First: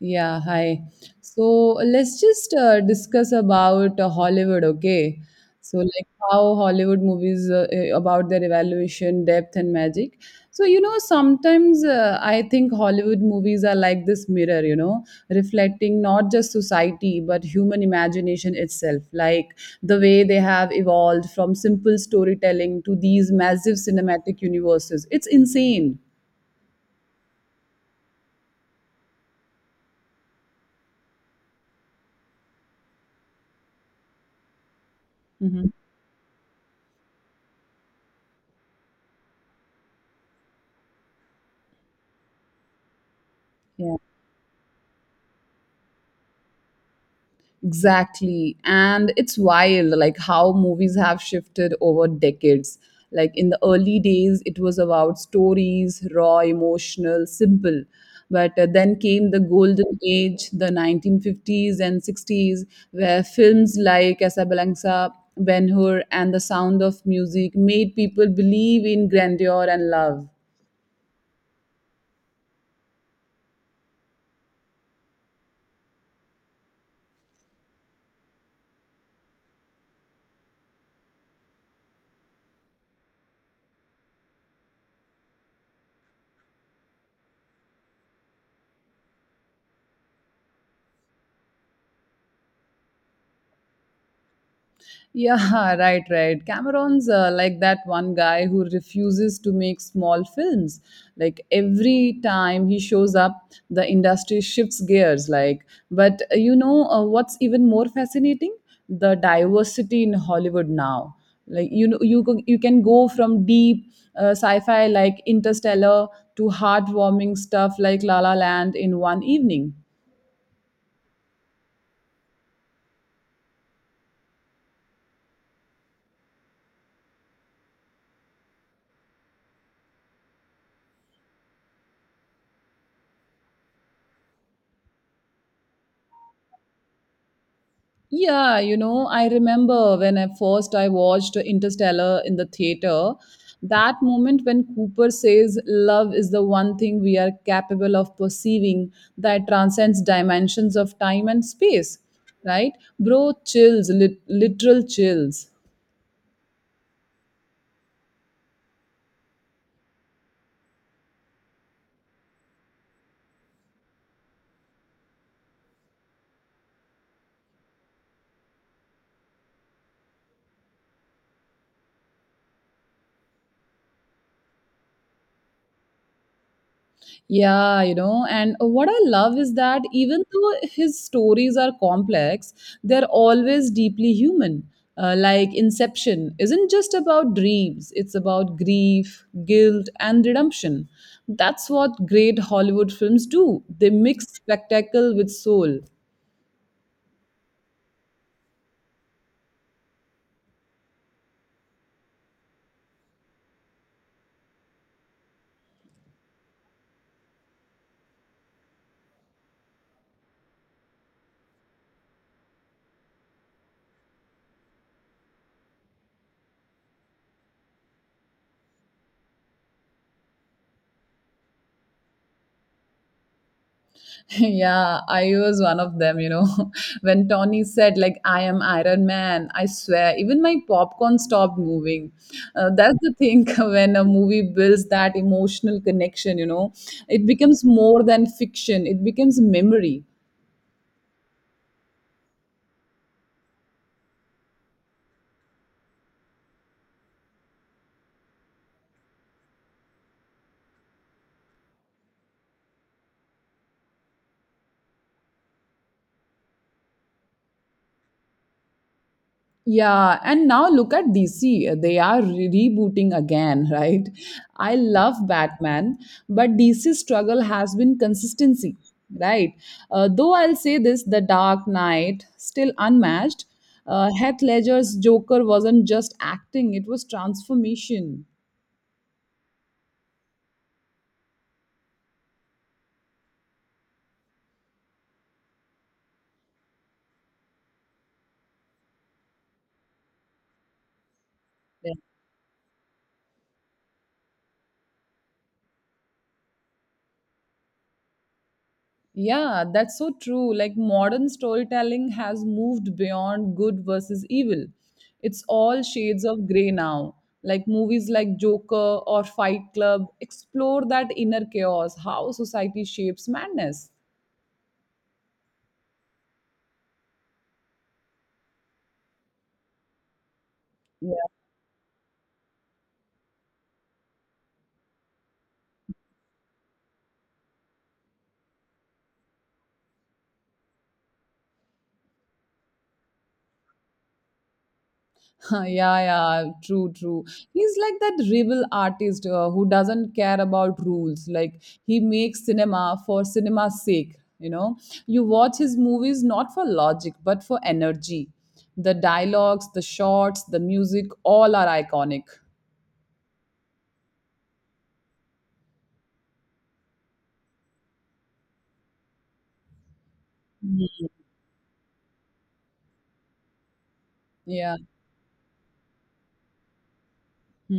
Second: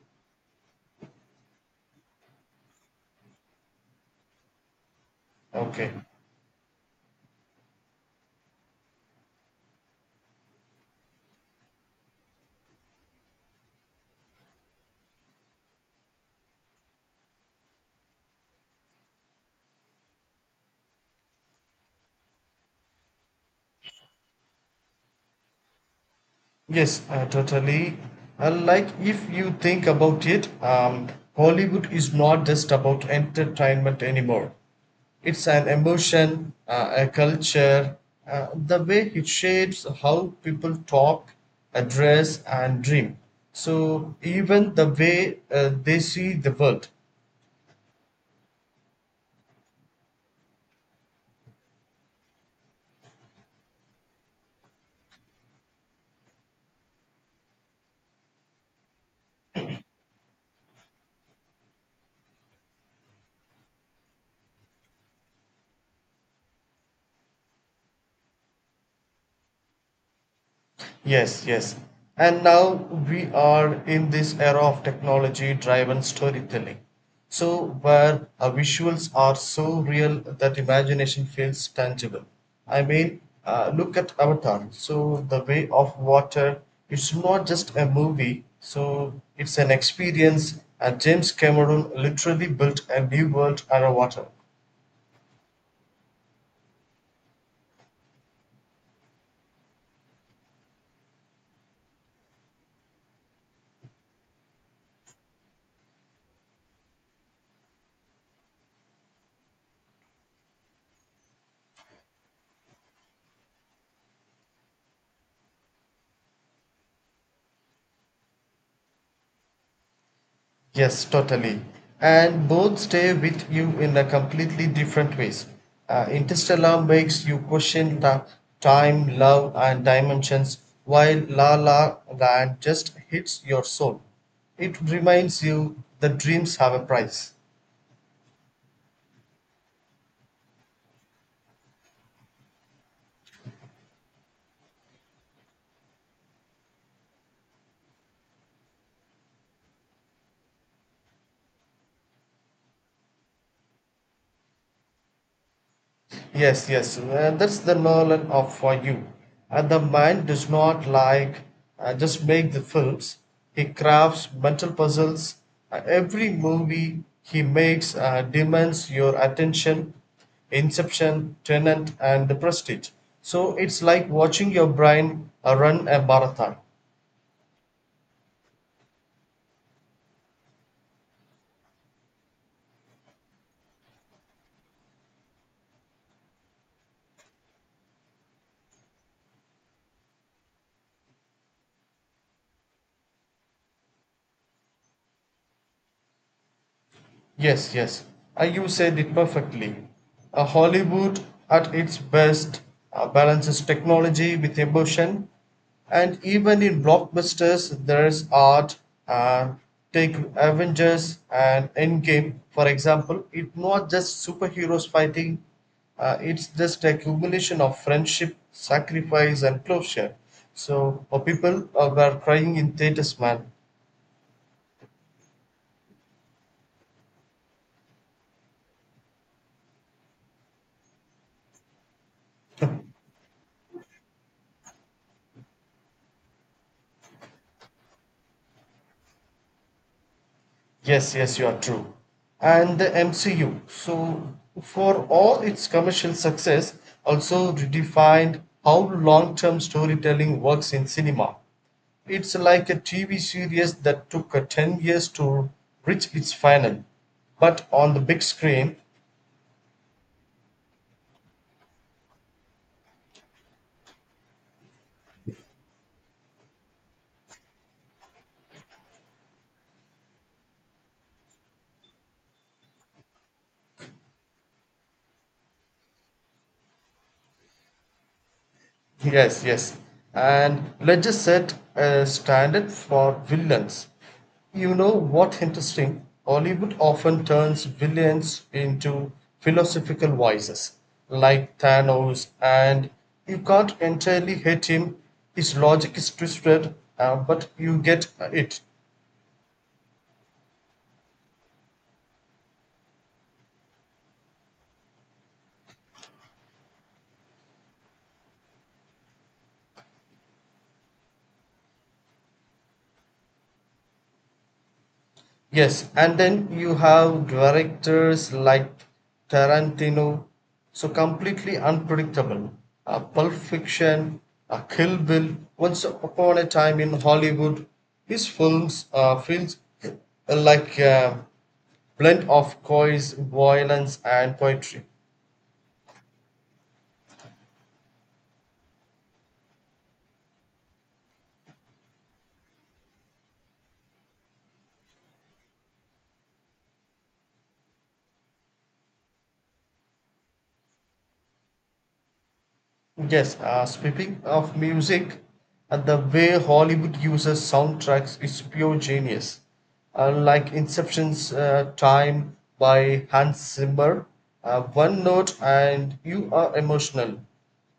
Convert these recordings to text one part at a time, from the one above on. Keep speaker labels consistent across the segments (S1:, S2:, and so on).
S1: Yeah, hi. So let's just discuss about Hollywood, okay? So
S2: Okay.
S1: like how Hollywood movies about their evaluation, depth, and magic. So sometimes I think Hollywood movies are like this mirror, reflecting not just society but human imagination itself. Like the way they have evolved from simple storytelling to these massive cinematic universes. It's insane.
S2: Yes, totally. Like if you think about it, Hollywood is not just about entertainment anymore. It's
S1: Hmm.
S2: an emotion, a culture, the way it shapes how people talk, dress, and dream.
S1: Yeah.
S2: So even the way they see the world.
S1: Exactly. And it's wild, like how movies have shifted over decades. Like in the early days, it was about stories, raw, emotional, simple. But then came the golden age, the 1950s and 60s, where films like Casablanca, Ben Hur, and The Sound of Music made people believe in grandeur and love.
S2: Yes, yes. And now we are in this era of technology driven storytelling. So, where our visuals are so real that imagination feels tangible. I mean, look at Avatar. So, The Way of Water, it's not just a movie, so it's an experience. And James Cameron literally built a new world around water.
S1: Yeah, right, right. Cameron's like that one guy who refuses to make small films. Like every time he shows up, the industry shifts gears. Like, but what's even more fascinating? The diversity in Hollywood now. Like you can go from deep sci-fi like Interstellar to heartwarming stuff like La La Land in one evening.
S2: Yes, totally. And both stay with you in a completely different ways. Interstellar makes you question the time, love, and dimensions, while La La Land just hits your soul. It reminds you that dreams have a price.
S1: Yeah, I remember when I first I watched Interstellar in the theater. That moment when Cooper says love is the one thing we are capable of perceiving that transcends dimensions of time and space, right? Bro chills, literal chills.
S2: Yes, yes, that's the Nolan of for you. And the mind does not like just make the films. He crafts mental puzzles. Every movie he makes demands your attention. Inception, Tenant, and the Prestige. So it's like watching your brain run a marathon.
S1: Yeah, and what I love is that even though his stories are complex, they're always deeply human. Like Inception isn't just about dreams, it's about grief, guilt, and redemption. That's what great Hollywood films do. They mix spectacle with soul.
S2: Yes, yes. You said it perfectly. Hollywood, at its best, balances technology with emotion, and even in blockbusters, there's art. Uh, Take Avengers and Endgame, for example. It's not just superheroes fighting, it's just a culmination of friendship, sacrifice, and closure. So, people were crying in theaters, man.
S1: Yeah, I was one of them. When Tony said, like, I am Iron Man, I swear, even my popcorn stopped moving. That's the thing when a movie builds that emotional connection, it becomes more than fiction, it becomes memory.
S2: Yes, yes, you are true. And the MCU, so for all its commercial success, also redefined how long term storytelling works in cinema. It's like a TV series that took 10 years to reach its final, but on the big screen.
S1: Yeah, and now look at DC. They are rebooting again, right? I love Batman, but DC's struggle has been consistency, right? Though I'll say this, The Dark Knight still unmatched. Heath Ledger's Joker wasn't just acting; it was transformation.
S2: Yes, yes. And let's just set a standard for villains. You know what interesting? Hollywood often turns villains into philosophical vices, like
S1: Yeah.
S2: Thanos, and you can't entirely hate him. His logic is twisted, but you get it.
S1: Yeah, that's so true. Like modern storytelling has moved beyond good versus evil. It's all shades of gray now. Like movies like Joker or Fight Club explore that inner chaos, how society shapes madness.
S2: Yes, and then you have directors like Tarantino, so completely unpredictable. Pulp Fiction, Kill Bill, Once Upon a Time in Hollywood. His films feels like a blend of coys, violence, and poetry.
S1: Yeah, yeah, true, true. He's like that rebel artist who doesn't care about rules. Like he makes cinema for cinema's sake. You watch his movies not for logic but for energy. The dialogues, the shots, the music, all are iconic.
S2: Yes, speaking of music, the way Hollywood uses soundtracks is pure genius. Like Inception's Time by Hans Zimmer,
S1: Yeah.
S2: one note and you are emotional.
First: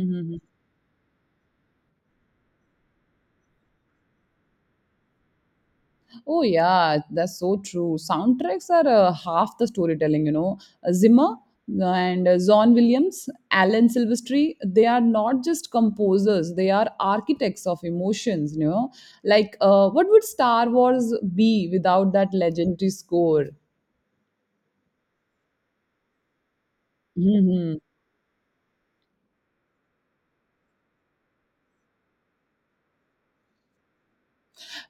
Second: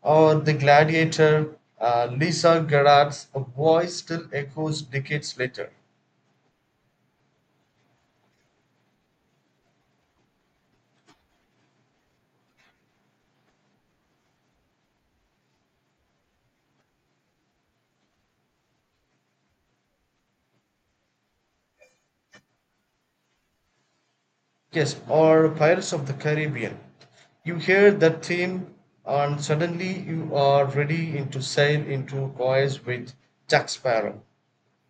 S2: Or The Gladiator, Lisa Gerrard's voice still echoes decades later.
S1: Oh yeah, that's so true. Soundtracks are half the storytelling. Zimmer and John Williams, Alan Silvestri, they are not just composers, they are architects of emotions. Like what would Star Wars be without that legendary score?
S2: Yes, or Pirates of the Caribbean. You
S1: Hmm.
S2: hear that theme, and suddenly you are ready in to sail into a voyage with Jack Sparrow.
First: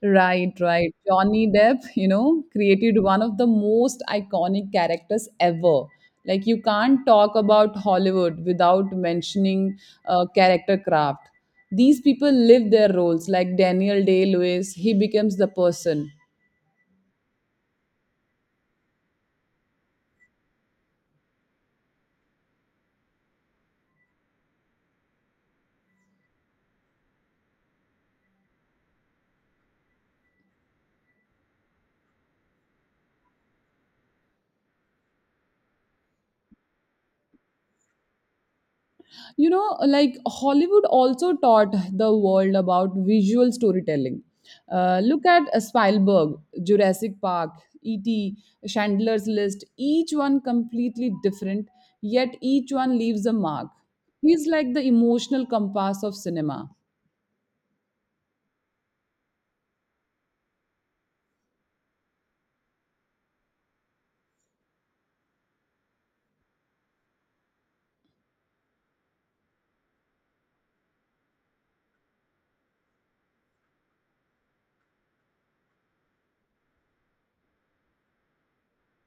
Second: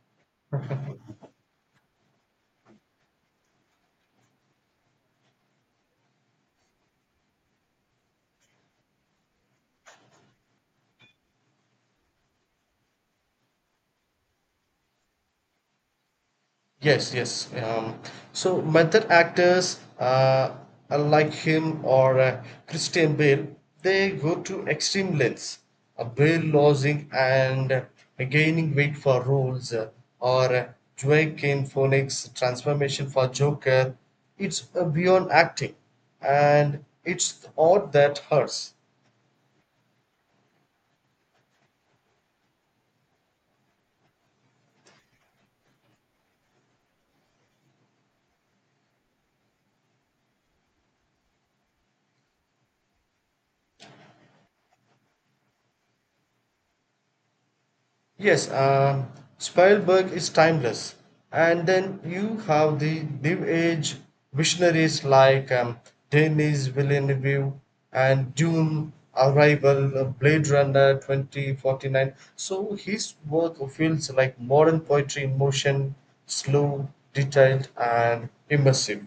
S1: Right, right. Johnny Depp, created one of the most iconic characters ever. Like, you can't talk about Hollywood without mentioning character craft. These people live their roles, like Daniel Day Lewis, he becomes the person.
S2: Yes, yes. So method actors, unlike him or Christian Bale, they go to extreme lengths. Bale losing and gaining weight for roles, or Joaquin Phoenix's transformation for Joker. It's beyond acting, and it's the art that hurts.
S1: you know like Hollywood also taught the world about visual storytelling, look at Spielberg, Jurassic Park, ET, Chandler's List, each one completely different, yet each one leaves a mark. He's like the emotional compass of cinema.
S2: Yes, Spielberg is timeless. And then you have the New Age visionaries like Denis Villeneuve and Dune, Arrival, Blade Runner 2049. So his work feels like modern poetry in motion, slow, detailed, and immersive.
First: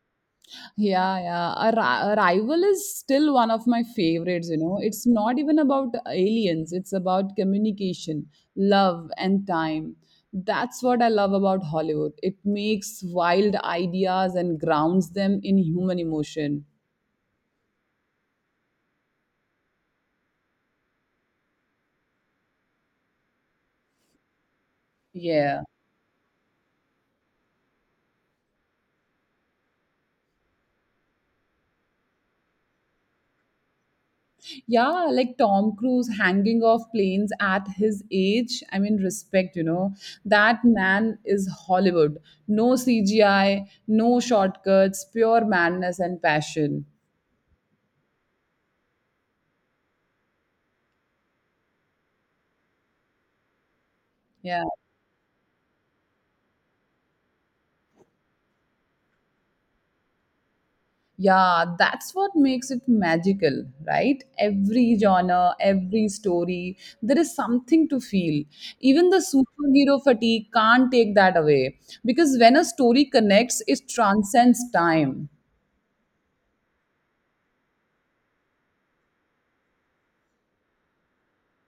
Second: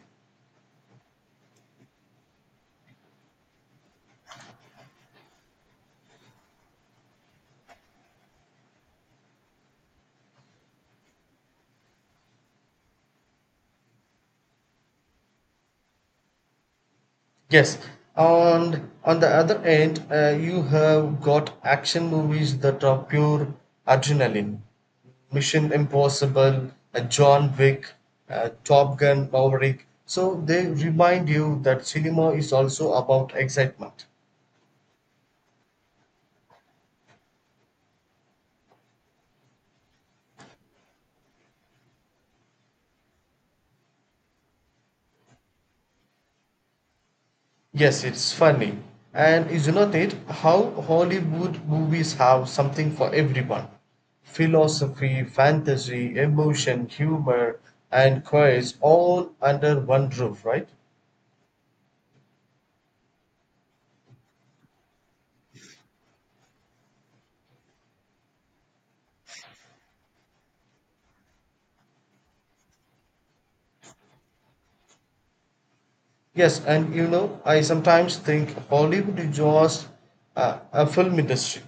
S1: Yeah, yeah. A Arrival is still one of my favorites. It's not even about aliens, it's about communication, love, and time. That's what I love about Hollywood. It makes wild ideas and grounds them in human emotion.
S2: Yes, and on the other end, you have got action movies that are pure adrenaline.
S1: Yeah.
S2: Mission Impossible, John Wick, Top Gun, Maverick. So they remind you that cinema is also about excitement.
S1: Yeah, like Tom Cruise hanging off planes at his age. I mean, respect. That man is Hollywood. No CGI, no shortcuts, pure madness and passion.
S2: Yes, it's funny. And isn't it how Hollywood movies have something for everyone?
S1: Yeah.
S2: Philosophy, fantasy, emotion, humor, and queries all under one roof, right?
S1: Yeah, that's what makes it magical, right? Every genre, every story, there is something to feel. Even the superhero fatigue can't take that away because when a story connects, it transcends time.
S2: Yes, and you know, I sometimes think Hollywood is just a film industry.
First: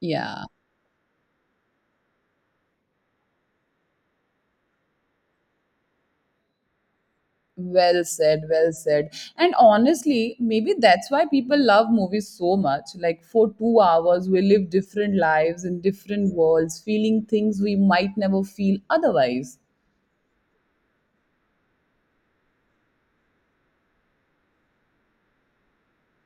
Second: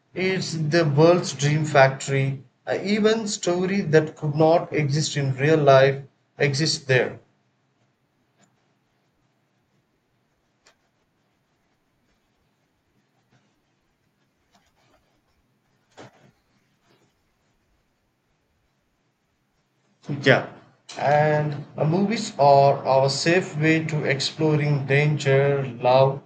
S1: Yeah,
S2: It's the world's dream factory. Even story that could not exist in real life exists there.
S1: well said, well said. And honestly, maybe that's why people love movies so much. Like for 2 hours, we live different lives in different worlds, feeling things we might never feel otherwise.
S2: Yeah, and movies are our safe way to exploring danger, love,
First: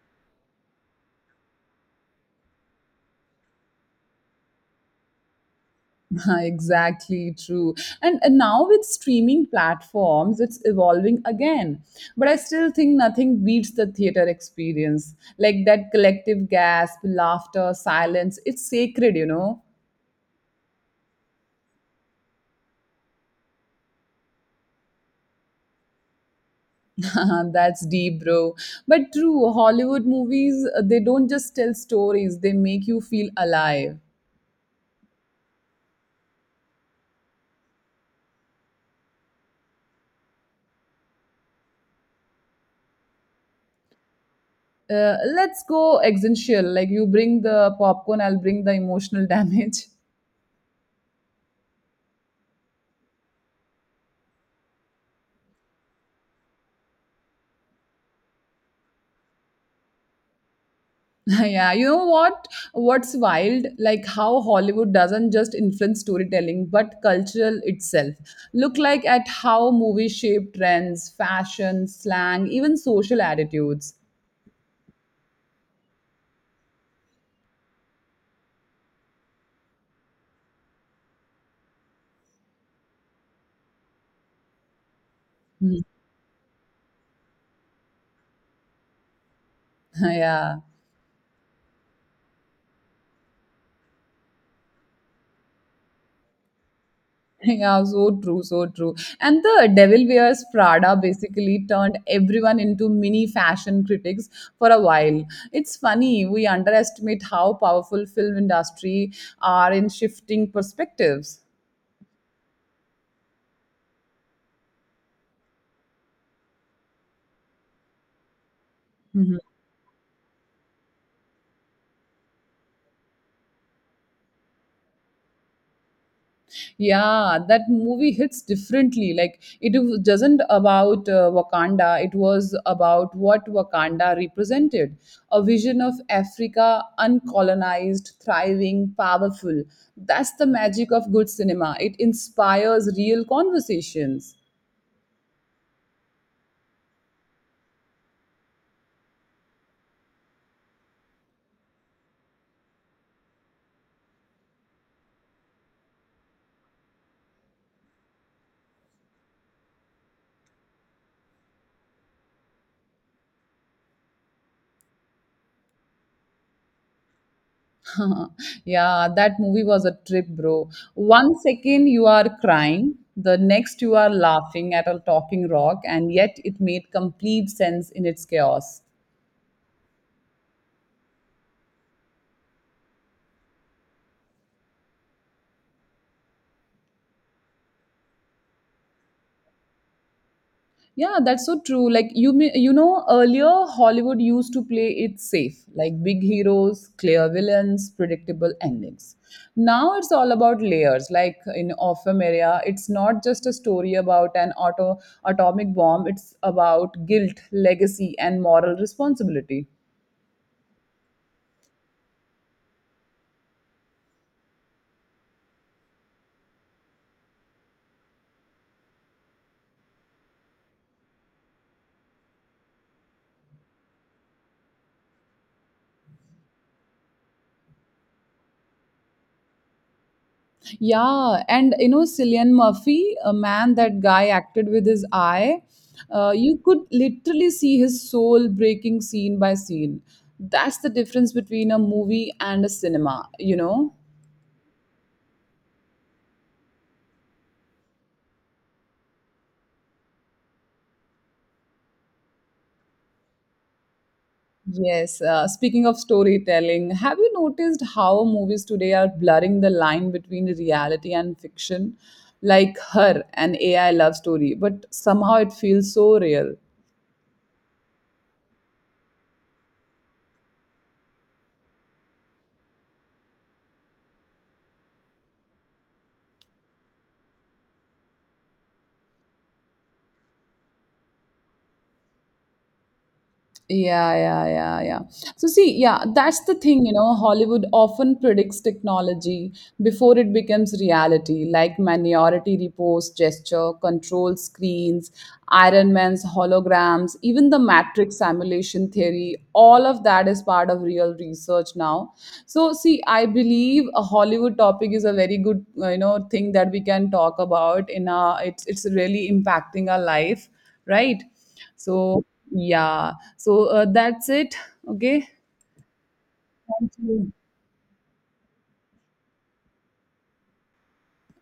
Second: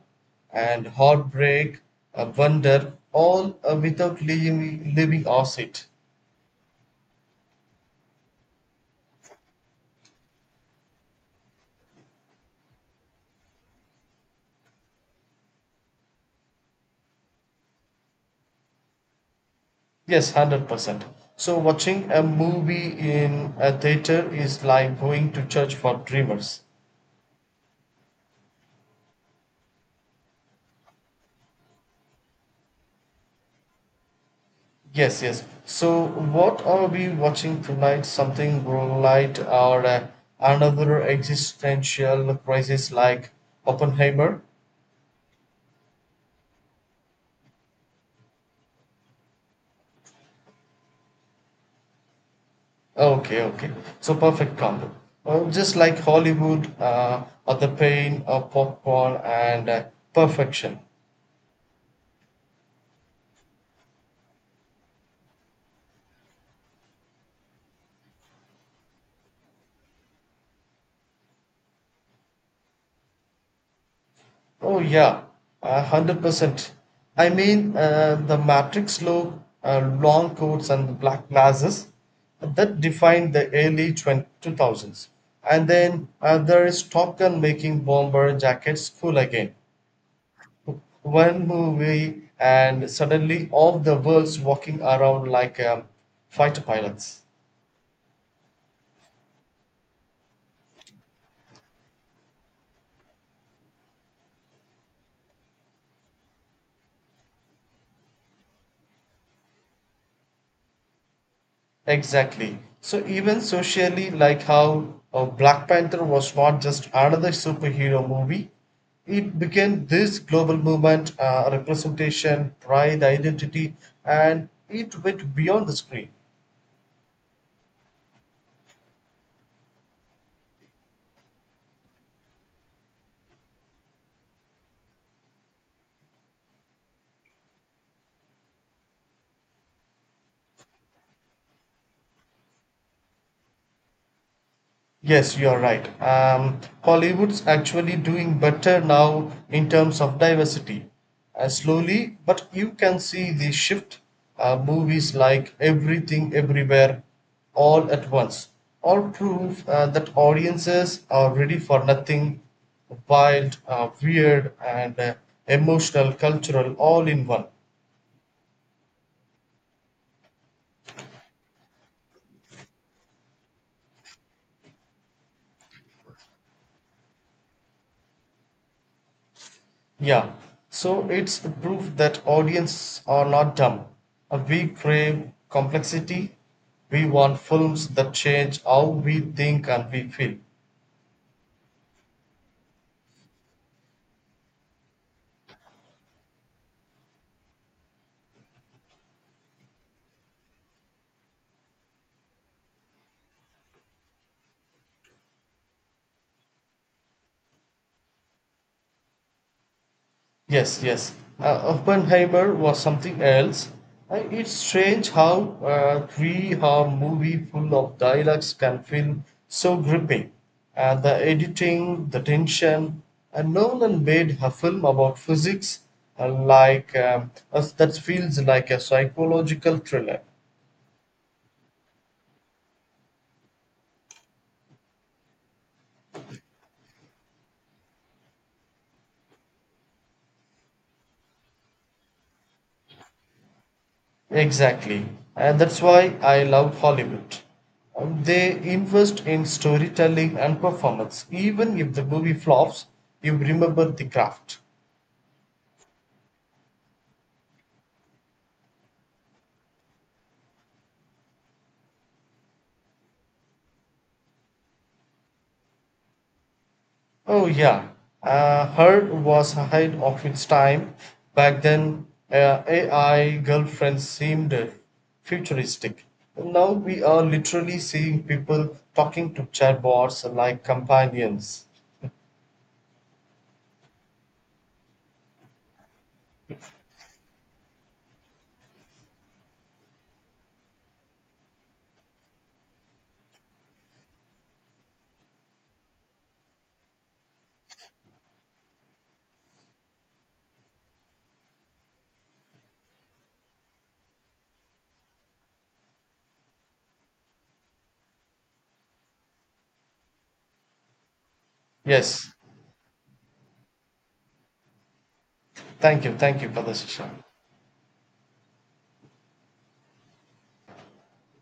S2: and heartbreak, wonder, all without leaving us it.
S1: Exactly true. And now with streaming platforms, it's evolving again, but I still think nothing beats the theater experience, like that collective gasp, laughter, silence, it's sacred.
S2: Yes, 100%. So, watching a movie in a theater is like going to church for dreamers.
S1: That's deep, bro. But true, hollywood movies they don't just tell stories, they make you feel alive.
S2: Yes, yes. So, what are we watching tonight? Something light or another existential crisis like Oppenheimer?
S1: Let's go existential, like you bring the popcorn, I'll bring the emotional damage.
S2: Okay, okay. So perfect combo. Well, just like Hollywood, or the pain of popcorn and perfection.
S1: Yeah, you know what? What's wild, like how hollywood doesn't just influence storytelling but cultural itself. Look like at how movies shape trends, fashion, slang, even social attitudes.
S2: Oh yeah, 100%. I mean, the Matrix look, long coats and the black glasses that defined the early 20, 2000s. And
S1: Hmm.
S2: then there is Top Gun making bomber jackets cool again.
S1: Yeah,
S2: One movie and suddenly all the world's walking around like fighter pilots.
S1: yeah, so true, so true. And the Devil Wears Prada basically turned everyone into mini fashion critics for a while. It's funny, we underestimate how powerful film industry are in shifting perspectives.
S2: Exactly. So even socially, like how Black Panther was not just another superhero movie,
S1: Mm-hmm.
S2: it became this global movement, representation, pride, identity, and it went beyond the screen.
S1: Yeah, that movie hits differently. Like it doesn't about Wakanda. It was about what Wakanda represented: a vision of Africa, uncolonized, thriving, powerful. That's the magic of good cinema. It inspires real conversations.
S2: Yes, you're right. Hollywood's actually doing better now in terms of diversity. Slowly, but you can see the shift. Movies like Everything Everywhere All at Once all prove that audiences are ready for nothing wild, weird, and emotional, cultural all in one.
S1: Yeah, that movie was a trip, bro. 1 second you are crying, the next you are laughing at a talking rock, and yet it made complete sense in its chaos.
S2: Yeah, so it's a proof that audiences are not dumb. We crave complexity. We want films that change how we think and we feel.
S1: Yeah, that's so true. Like, you may, you know earlier Hollywood used to play it safe, like big heroes, clear villains, predictable endings. Now it's all about layers. Like in Orphan Area, it's not just a story about an auto atomic bomb, it's about guilt, legacy and moral responsibility.
S2: Yes, yes. Oppenheimer was something else. It's strange how a three-hour movie full of dialogues can feel so gripping. The editing, the tension, and Nolan made a film about physics that feels like a psychological thriller.
S1: Yeah, and Cillian Murphy, a man that guy acted with his eye, you could literally see his soul breaking scene by scene. That's the difference between a movie and a cinema, you know?
S2: Exactly. And that's why I love Hollywood. They invest in storytelling and performance. Even if the movie flops, you remember the craft.
S1: Yes, speaking of storytelling, have you noticed how movies today are blurring the line between reality and fiction? Like Her, an AI love story, but somehow it feels so real.
S2: Oh, yeah. Heard was ahead of its time. Back then, AI girlfriends seemed futuristic. Now we are literally seeing people talking to chatbots like companions.
S1: Yeah, yeah, yeah, yeah. So see, yeah, that's the thing, Hollywood often predicts technology before it becomes reality, like Minority Reports, gesture, control screens, Iron Man's holograms, even the Matrix simulation theory, all of that is part of real research now. So see, I believe a Hollywood topic is a very good, thing that we can talk about in a it's really impacting our life, right? So
S2: Yes.
S1: yeah. So, that's it. Okay.
S2: Thank you. Thank you for the
S1: Thank
S2: session.
S1: you.